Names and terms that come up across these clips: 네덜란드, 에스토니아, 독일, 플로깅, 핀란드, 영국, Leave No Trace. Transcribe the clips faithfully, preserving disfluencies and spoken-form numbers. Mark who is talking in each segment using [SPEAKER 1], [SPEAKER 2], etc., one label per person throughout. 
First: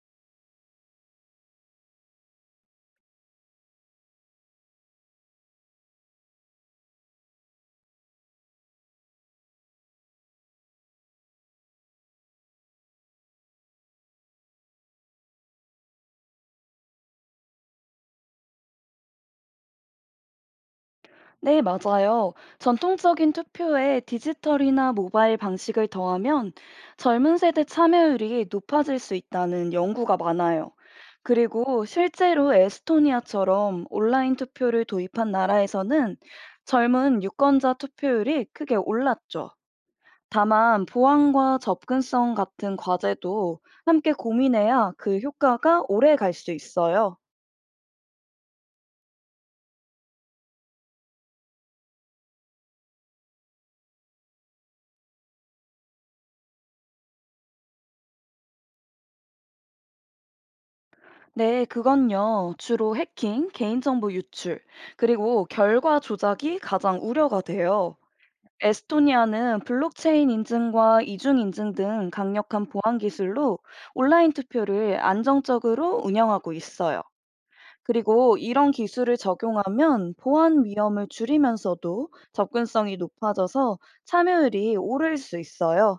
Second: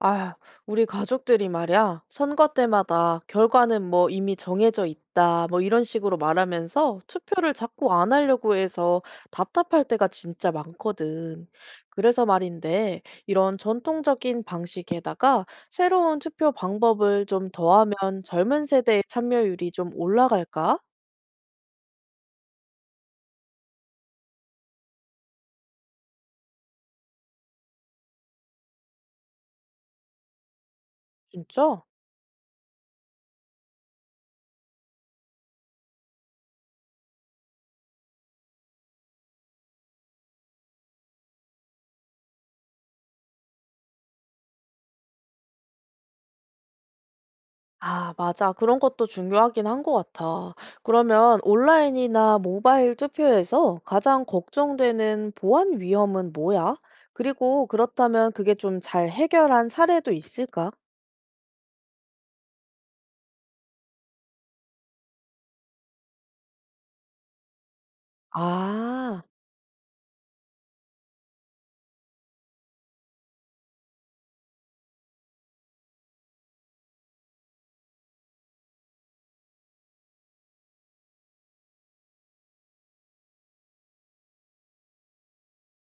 [SPEAKER 1] 아, 우리 가족들이 말이야, 선거 때마다 결과는 뭐 이미 정해져 있다, 뭐 이런 식으로 말하면서 투표를 자꾸 안 하려고 해서 답답할 때가 진짜 많거든. 그래서 말인데, 이런 전통적인 방식에다가 새로운 투표 방법을 좀 더하면 젊은 세대의 참여율이 좀 올라갈까?
[SPEAKER 2] 네, 맞아요. 전통적인 투표에 디지털이나 모바일 방식을 더하면 젊은 세대 참여율이 높아질 수 있다는 연구가 많아요.
[SPEAKER 1] 진짜?
[SPEAKER 2] 그리고 실제로 에스토니아처럼 온라인 투표를 도입한 나라에서는 젊은 유권자 투표율이 크게 올랐죠. 다만 보안과 접근성 같은 과제도 함께 고민해야 그 효과가 오래 갈 수 있어요.
[SPEAKER 1] 아, 맞아. 그런 것도 중요하긴 한 것 같아. 그러면 온라인이나 모바일 투표에서 가장 걱정되는 보안 위험은 뭐야? 그리고 그렇다면 그게 좀 잘 해결한 사례도 있을까?
[SPEAKER 2] 네, 그건요. 주로 해킹, 개인정보 유출, 그리고 결과 조작이 가장 우려가 돼요.
[SPEAKER 1] 아.
[SPEAKER 2] 에스토니아는 블록체인 인증과 이중 인증 등 강력한 보안 기술로 온라인 투표를 안정적으로 운영하고 있어요. 그리고 이런 기술을 적용하면 보안 위험을 줄이면서도 접근성이 높아져서 참여율이 오를 수 있어요.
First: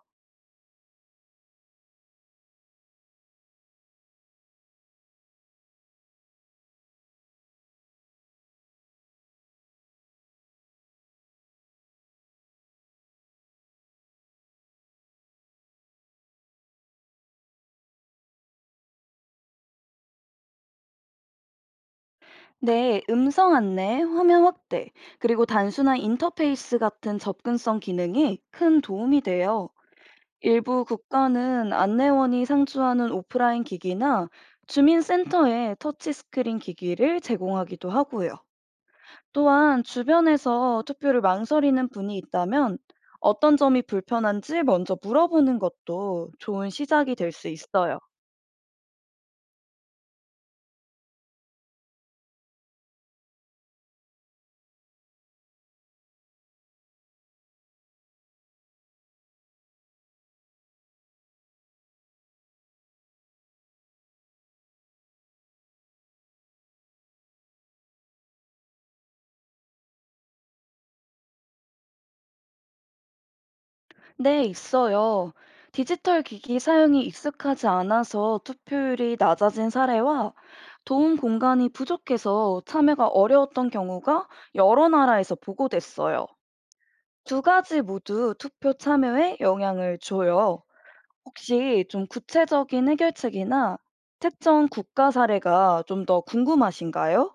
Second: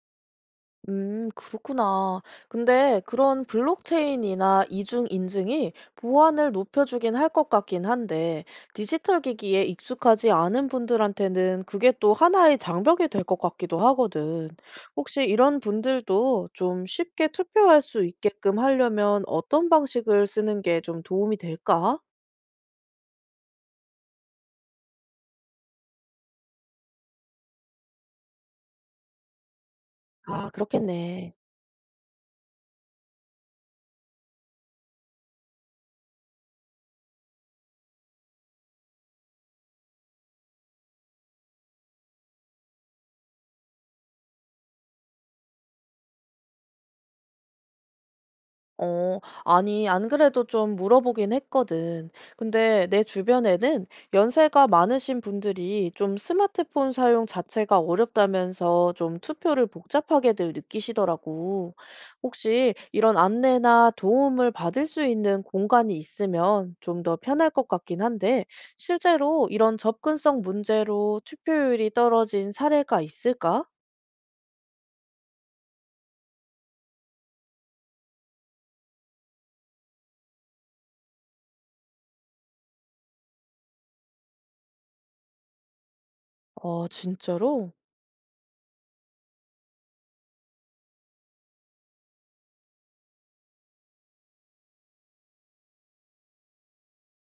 [SPEAKER 1] 음, 그렇구나. 근데 그런 블록체인이나 이중 인증이 보안을 높여주긴 할 것 같긴 한데, 디지털 기기에 익숙하지 않은 분들한테는 그게 또 하나의 장벽이 될 것 같기도 하거든. 혹시 이런 분들도 좀 쉽게 투표할 수 있게끔 하려면 어떤 방식을 쓰는 게 좀 도움이 될까?
[SPEAKER 2] 네, 음성 안내, 화면 확대, 그리고 단순한 인터페이스 같은 접근성 기능이 큰 도움이 돼요.
[SPEAKER 1] 아,
[SPEAKER 2] 일부
[SPEAKER 1] 그렇겠네.
[SPEAKER 2] 국가는 안내원이 상주하는 오프라인 기기나 주민센터에 터치스크린 기기를 제공하기도 하고요. 또한 주변에서 투표를 망설이는 분이 있다면 어떤 점이 불편한지 먼저 물어보는 것도 좋은 시작이 될 수 있어요.
[SPEAKER 1] 어, 아니, 안 그래도 좀 물어보긴 했거든. 근데 내 주변에는 연세가 많으신 분들이 좀 스마트폰 사용 자체가 어렵다면서 좀 투표를 복잡하게들 느끼시더라고. 혹시 이런 안내나 도움을 받을 수 있는 공간이 있으면 좀 더 편할 것 같긴 한데, 실제로 이런 접근성 문제로 투표율이 떨어진 사례가 있을까?
[SPEAKER 2] 네, 있어요. 디지털 기기 사용이 익숙하지 않아서 투표율이 낮아진 사례와 도움 공간이 부족해서 참여가 어려웠던 경우가 여러 나라에서 보고됐어요.
[SPEAKER 1] 어,
[SPEAKER 2] 두
[SPEAKER 1] 진짜로?
[SPEAKER 2] 가지 모두 투표 참여에 영향을 줘요. 혹시 좀 구체적인 해결책이나 특정 국가 사례가 좀 더 궁금하신가요?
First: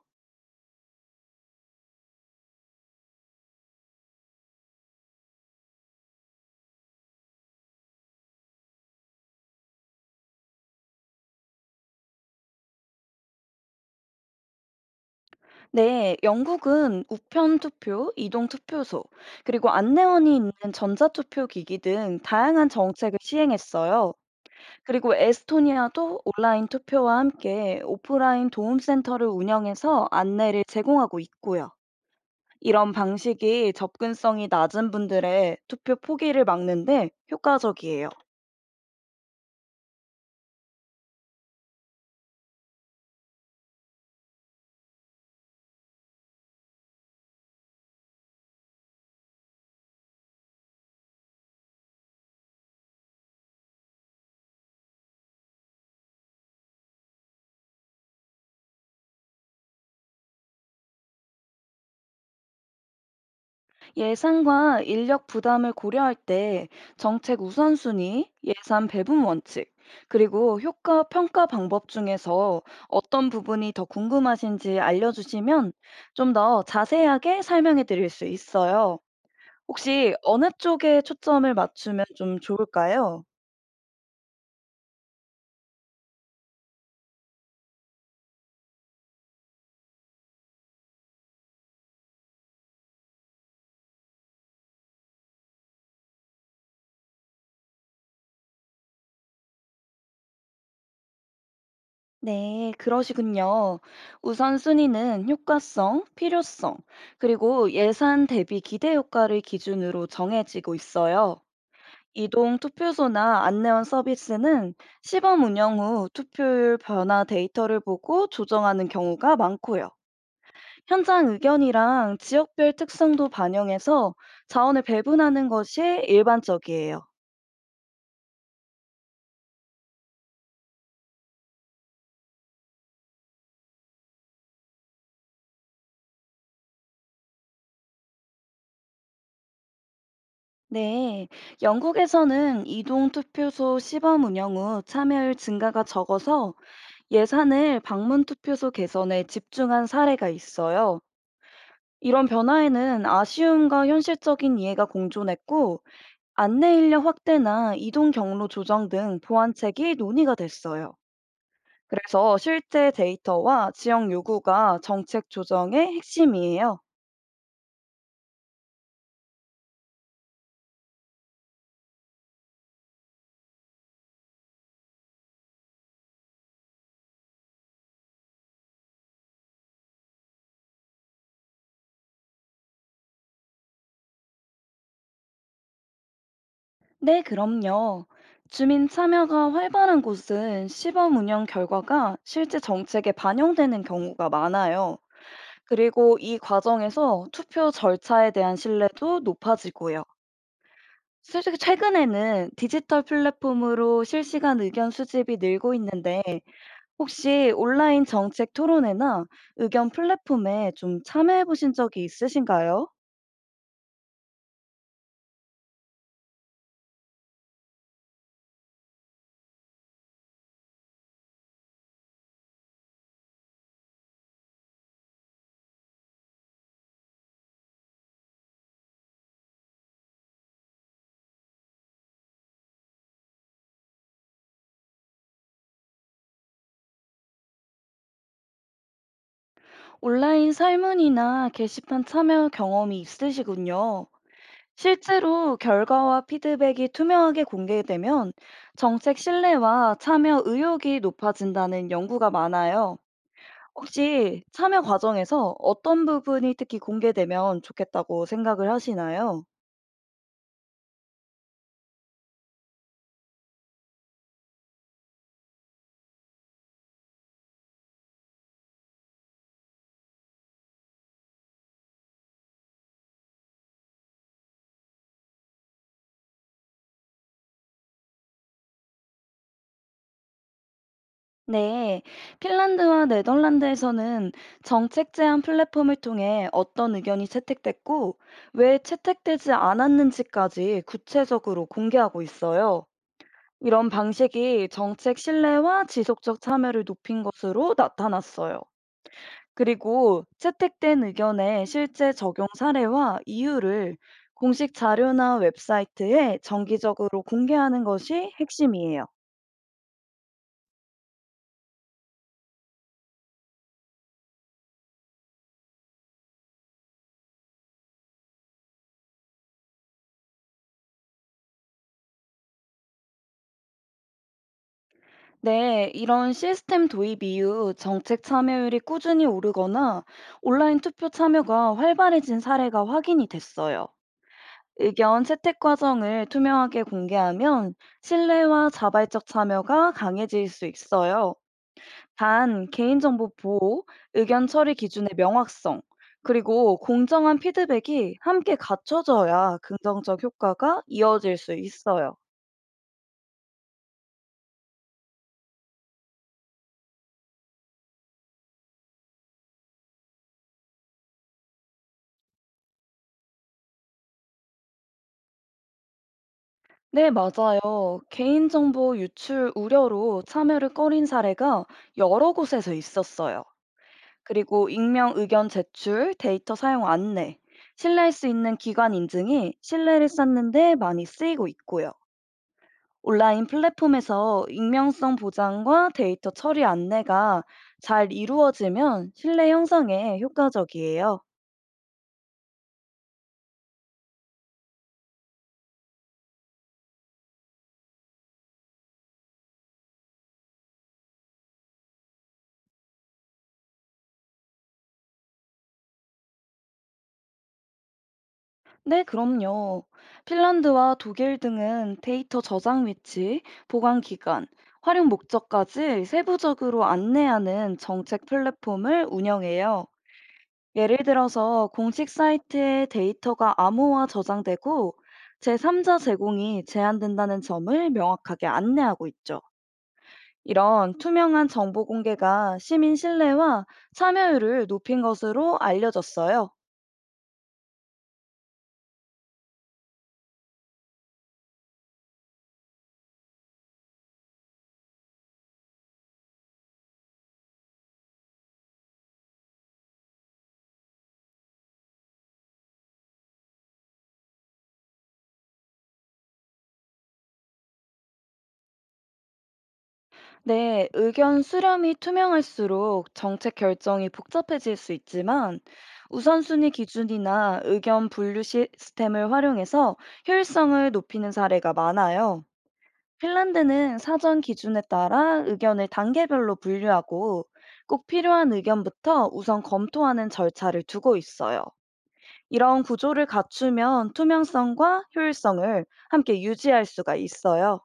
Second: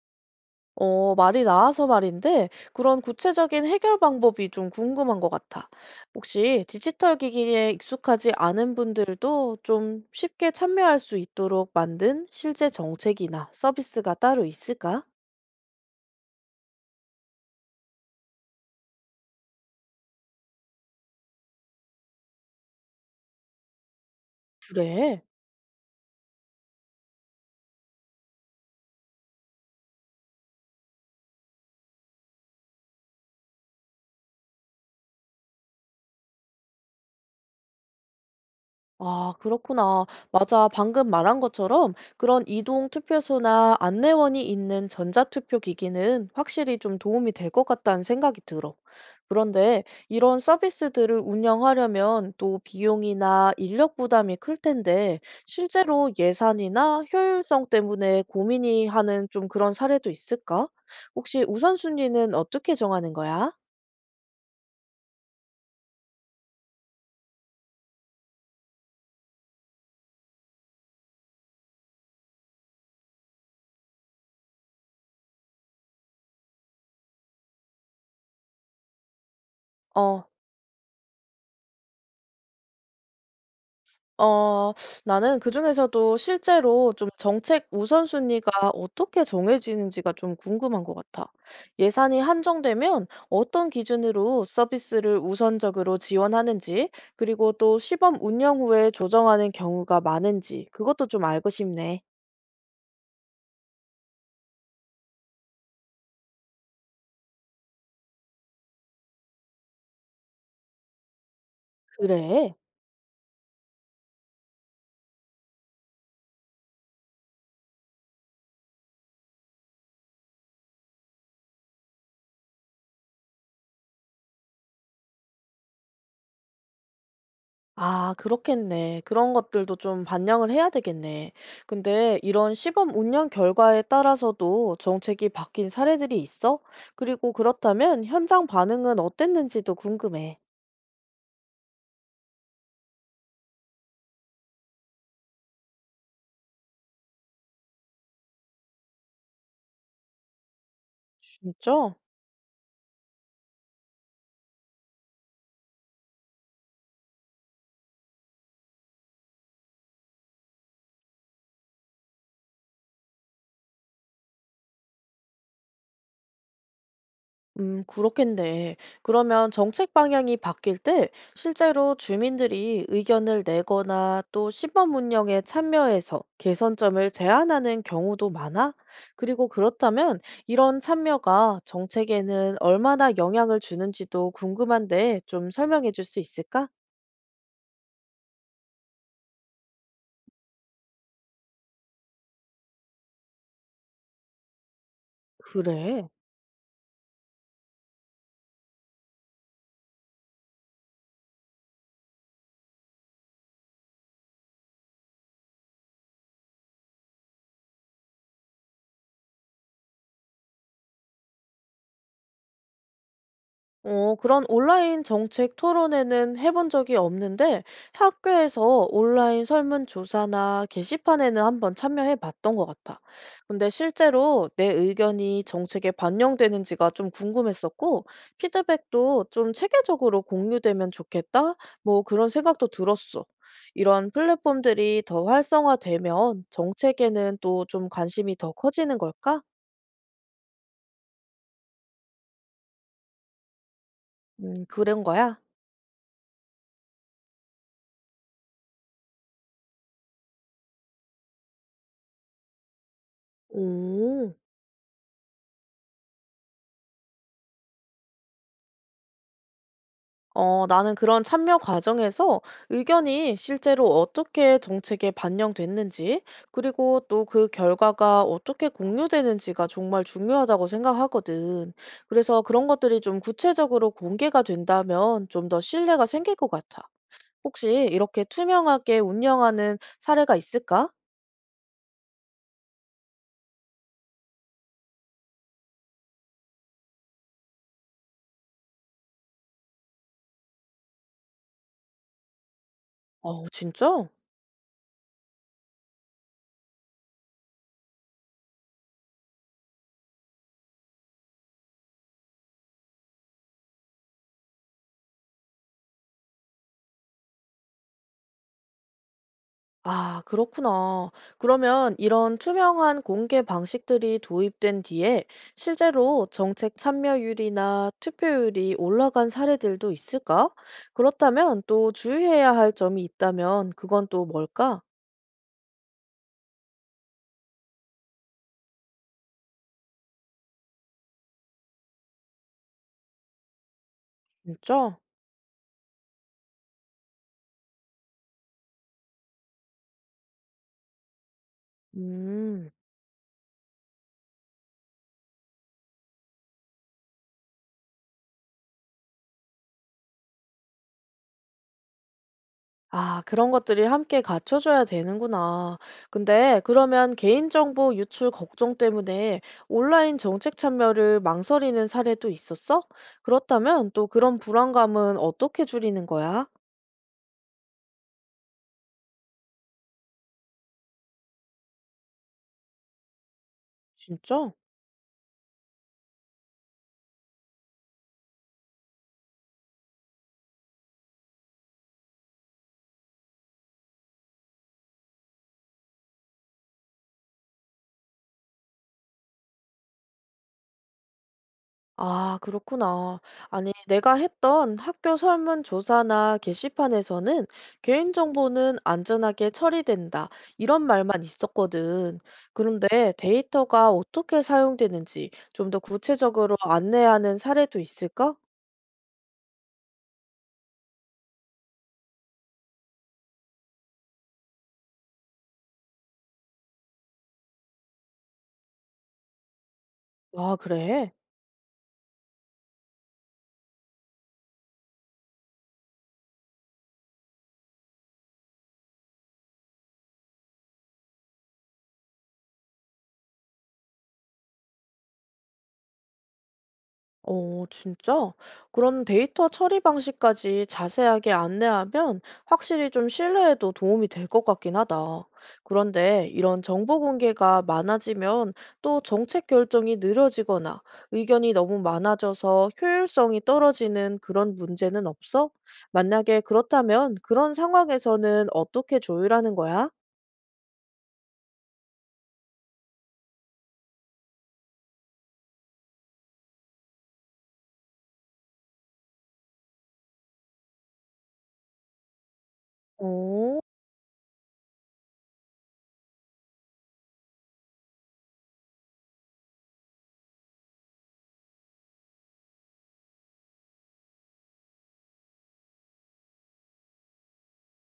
[SPEAKER 1] 어, 말이 나와서 말인데, 그런 구체적인 해결 방법이 좀 궁금한 것 같아. 혹시 디지털 기기에 익숙하지 않은 분들도 좀 쉽게 참여할 수 있도록 만든 실제 정책이나 서비스가 따로 있을까?
[SPEAKER 2] 네, 영국은 우편 투표, 이동 투표소, 그리고 안내원이 있는 전자투표 기기 등 다양한 정책을 시행했어요. 그리고
[SPEAKER 1] 그래.
[SPEAKER 2] 에스토니아도 온라인 투표와 함께 오프라인 도움센터를 운영해서 안내를 제공하고 있고요. 이런 방식이 접근성이 낮은 분들의 투표 포기를 막는데 효과적이에요.
[SPEAKER 1] 아, 그렇구나. 맞아. 방금 말한 것처럼 그런 이동 투표소나 안내원이 있는 전자투표 기기는 확실히 좀 도움이 될 것 같다는 생각이 들어. 그런데 이런 서비스들을 운영하려면 또 비용이나 인력 부담이 클 텐데 실제로 예산이나 효율성 때문에 고민이 하는 좀 그런 사례도 있을까? 혹시 우선순위는 어떻게 정하는 거야?
[SPEAKER 2] 예산과 인력 부담을 고려할 때 정책 우선순위, 예산 배분 원칙, 그리고 효과 평가 방법 중에서 어떤 부분이 더 궁금하신지 알려주시면 좀 더 자세하게 설명해 드릴 수 있어요. 혹시
[SPEAKER 1] 어.
[SPEAKER 2] 어느 쪽에 초점을 맞추면 좀 좋을까요?
[SPEAKER 1] 어 나는 그중에서도 실제로 좀 정책 우선순위가 어떻게 정해지는지가 좀 궁금한 것 같아. 예산이 한정되면 어떤 기준으로 서비스를 우선적으로 지원하는지, 그리고 또 시범 운영 후에 조정하는 경우가 많은지, 그것도 좀 알고 싶네.
[SPEAKER 2] 네, 그러시군요. 우선순위는 효과성, 필요성, 그리고 예산 대비 기대 효과를 기준으로 정해지고 있어요.
[SPEAKER 1] 그래.
[SPEAKER 2] 이동 투표소나 안내원 서비스는 시범 운영 후 투표율 변화 데이터를 보고 조정하는 경우가 많고요. 현장 의견이랑 지역별 특성도 반영해서 자원을 배분하는 것이 일반적이에요.
[SPEAKER 1] 아 그렇겠네. 그런 것들도 좀 반영을 해야 되겠네. 근데 이런 시범 운영 결과에 따라서도 정책이 바뀐 사례들이 있어? 그리고 그렇다면 현장 반응은 어땠는지도 궁금해.
[SPEAKER 2] 네, 영국에서는 이동 투표소 시범 운영 후 참여율 증가가 적어서 예산을 방문 투표소 개선에 집중한 사례가 있어요.
[SPEAKER 1] 진짜?
[SPEAKER 2] 이런 변화에는 아쉬움과 현실적인 이해가 공존했고, 안내 인력 확대나 이동 경로 조정 등 보완책이 논의가 됐어요. 그래서 실제 데이터와 지역 요구가 정책 조정의 핵심이에요.
[SPEAKER 1] 음, 그렇겠네. 그러면 정책 방향이 바뀔 때 실제로 주민들이 의견을 내거나 또 시범 운영에 참여해서 개선점을 제안하는 경우도 많아? 그리고 그렇다면 이런 참여가 정책에는 얼마나 영향을 주는지도 궁금한데 좀 설명해 줄 수 있을까?
[SPEAKER 2] 네, 그럼요. 주민 참여가 활발한 곳은 시범 운영 결과가 실제 정책에 반영되는 경우가 많아요.
[SPEAKER 1] 그래.
[SPEAKER 2] 그리고 이 과정에서 투표 절차에 대한 신뢰도 높아지고요. 실제 최근에는 디지털 플랫폼으로 실시간 의견 수집이 늘고 있는데 혹시 온라인 정책 토론회나 의견 플랫폼에 좀 참여해 보신 적이 있으신가요?
[SPEAKER 1] 어, 그런 온라인 정책 토론회는 해본 적이 없는데 학교에서 온라인 설문조사나 게시판에는 한번 참여해 봤던 것 같아. 근데 실제로 내 의견이 정책에 반영되는지가 좀 궁금했었고 피드백도 좀 체계적으로 공유되면 좋겠다. 뭐 그런 생각도 들었어. 이런 플랫폼들이 더 활성화되면 정책에는 또 좀 관심이 더 커지는 걸까?
[SPEAKER 2] 온라인 설문이나 게시판 참여 경험이 있으시군요.
[SPEAKER 1] 음, 그런 거야.
[SPEAKER 2] 실제로 결과와 피드백이 투명하게 공개되면 정책 신뢰와 참여 의욕이 높아진다는 연구가 많아요.
[SPEAKER 1] 오.
[SPEAKER 2] 혹시 참여 과정에서 어떤 부분이 특히 공개되면 좋겠다고 생각을 하시나요?
[SPEAKER 1] 어, 나는 그런 참여 과정에서 의견이 실제로 어떻게 정책에 반영됐는지, 그리고 또 그 결과가 어떻게 공유되는지가 정말 중요하다고 생각하거든. 그래서 그런 것들이 좀 구체적으로 공개가 된다면 좀 더 신뢰가 생길 것 같아. 혹시 이렇게 투명하게 운영하는 사례가 있을까?
[SPEAKER 2] 네, 핀란드와 네덜란드에서는 정책 제안 플랫폼을 통해 어떤 의견이 채택됐고, 왜 채택되지 않았는지까지 구체적으로 공개하고 있어요.
[SPEAKER 1] 어,
[SPEAKER 2] 이런
[SPEAKER 1] 진짜?
[SPEAKER 2] 방식이 정책 신뢰와 지속적 참여를 높인 것으로 나타났어요. 그리고 채택된 의견의 실제 적용 사례와 이유를 공식 자료나 웹사이트에 정기적으로 공개하는 것이 핵심이에요.
[SPEAKER 1] 아, 그렇구나. 그러면 이런 투명한 공개 방식들이 도입된 뒤에 실제로 정책 참여율이나 투표율이 올라간 사례들도 있을까? 그렇다면 또 주의해야 할 점이 있다면 그건 또 뭘까?
[SPEAKER 2] 네, 이런 시스템 도입 이후 정책 참여율이 꾸준히 오르거나 온라인 투표 참여가 활발해진 사례가 확인이 됐어요.
[SPEAKER 1] 진짜?
[SPEAKER 2] 의견 채택 과정을 투명하게 공개하면 신뢰와 자발적 참여가 강해질 수 있어요. 단,
[SPEAKER 1] 음.
[SPEAKER 2] 개인정보 보호, 의견 처리 기준의 명확성, 그리고 공정한 피드백이 함께 갖춰져야 긍정적 효과가 이어질 수 있어요.
[SPEAKER 1] 아, 그런 것들이 함께 갖춰줘야 되는구나. 근데 그러면 개인정보 유출 걱정 때문에 온라인 정책 참여를 망설이는 사례도 있었어? 그렇다면 또 그런 불안감은 어떻게 줄이는 거야?
[SPEAKER 2] 네, 맞아요. 개인정보 유출 우려로 참여를 꺼린 사례가 여러 곳에서 있었어요.
[SPEAKER 1] 진짜?
[SPEAKER 2] 그리고 익명 의견 제출, 데이터 사용 안내, 신뢰할 수 있는 기관 인증이 신뢰를 쌓는데 많이 쓰이고 있고요. 온라인 플랫폼에서 익명성 보장과 데이터 처리 안내가 잘 이루어지면 신뢰 형성에 효과적이에요.
[SPEAKER 1] 아, 그렇구나. 아니, 내가 했던 학교 설문조사나 게시판에서는 개인정보는 안전하게 처리된다. 이런 말만 있었거든. 그런데 데이터가 어떻게 사용되는지 좀 더 구체적으로 안내하는 사례도 있을까?
[SPEAKER 2] 네, 그럼요. 핀란드와 독일 등은 데이터 저장 위치, 보관 기간, 활용 목적까지 세부적으로 안내하는 정책 플랫폼을 운영해요.
[SPEAKER 1] 아,
[SPEAKER 2] 예를
[SPEAKER 1] 그래?
[SPEAKER 2] 들어서 공식 사이트에 데이터가 암호화 저장되고 제삼자 제공이 제한된다는 점을 명확하게 안내하고 있죠. 이런 투명한 정보 공개가 시민 신뢰와 참여율을 높인 것으로 알려졌어요.
[SPEAKER 1] 어, 진짜? 그런 데이터 처리 방식까지 자세하게 안내하면 확실히 좀 신뢰에도 도움이 될 것 같긴 하다. 그런데 이런 정보 공개가 많아지면 또 정책 결정이 느려지거나 의견이 너무 많아져서 효율성이 떨어지는 그런 문제는 없어? 만약에 그렇다면 그런 상황에서는 어떻게 조율하는 거야?
[SPEAKER 2] 네, 의견 수렴이 투명할수록 정책 결정이 복잡해질 수 있지만 우선순위 기준이나 의견 분류 시스템을 활용해서 효율성을 높이는 사례가 많아요.
[SPEAKER 1] 어.
[SPEAKER 2] 핀란드는 사전 기준에 따라 의견을 단계별로 분류하고 꼭 필요한 의견부터 우선 검토하는 절차를 두고 있어요. 이런 구조를 갖추면 투명성과 효율성을 함께 유지할 수가 있어요.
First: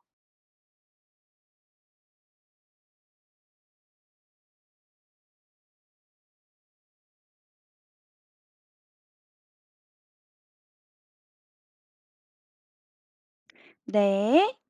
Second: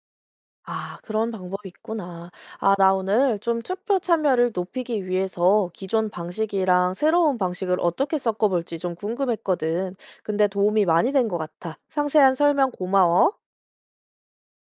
[SPEAKER 1] 아, 그런 방법이 있구나. 아, 나 오늘 좀 투표 참여를 높이기 위해서 기존 방식이랑 새로운 방식을 어떻게 섞어볼지 좀 궁금했거든. 근데 도움이 많이 된 것 같아. 상세한 설명 고마워.
[SPEAKER 2] 네.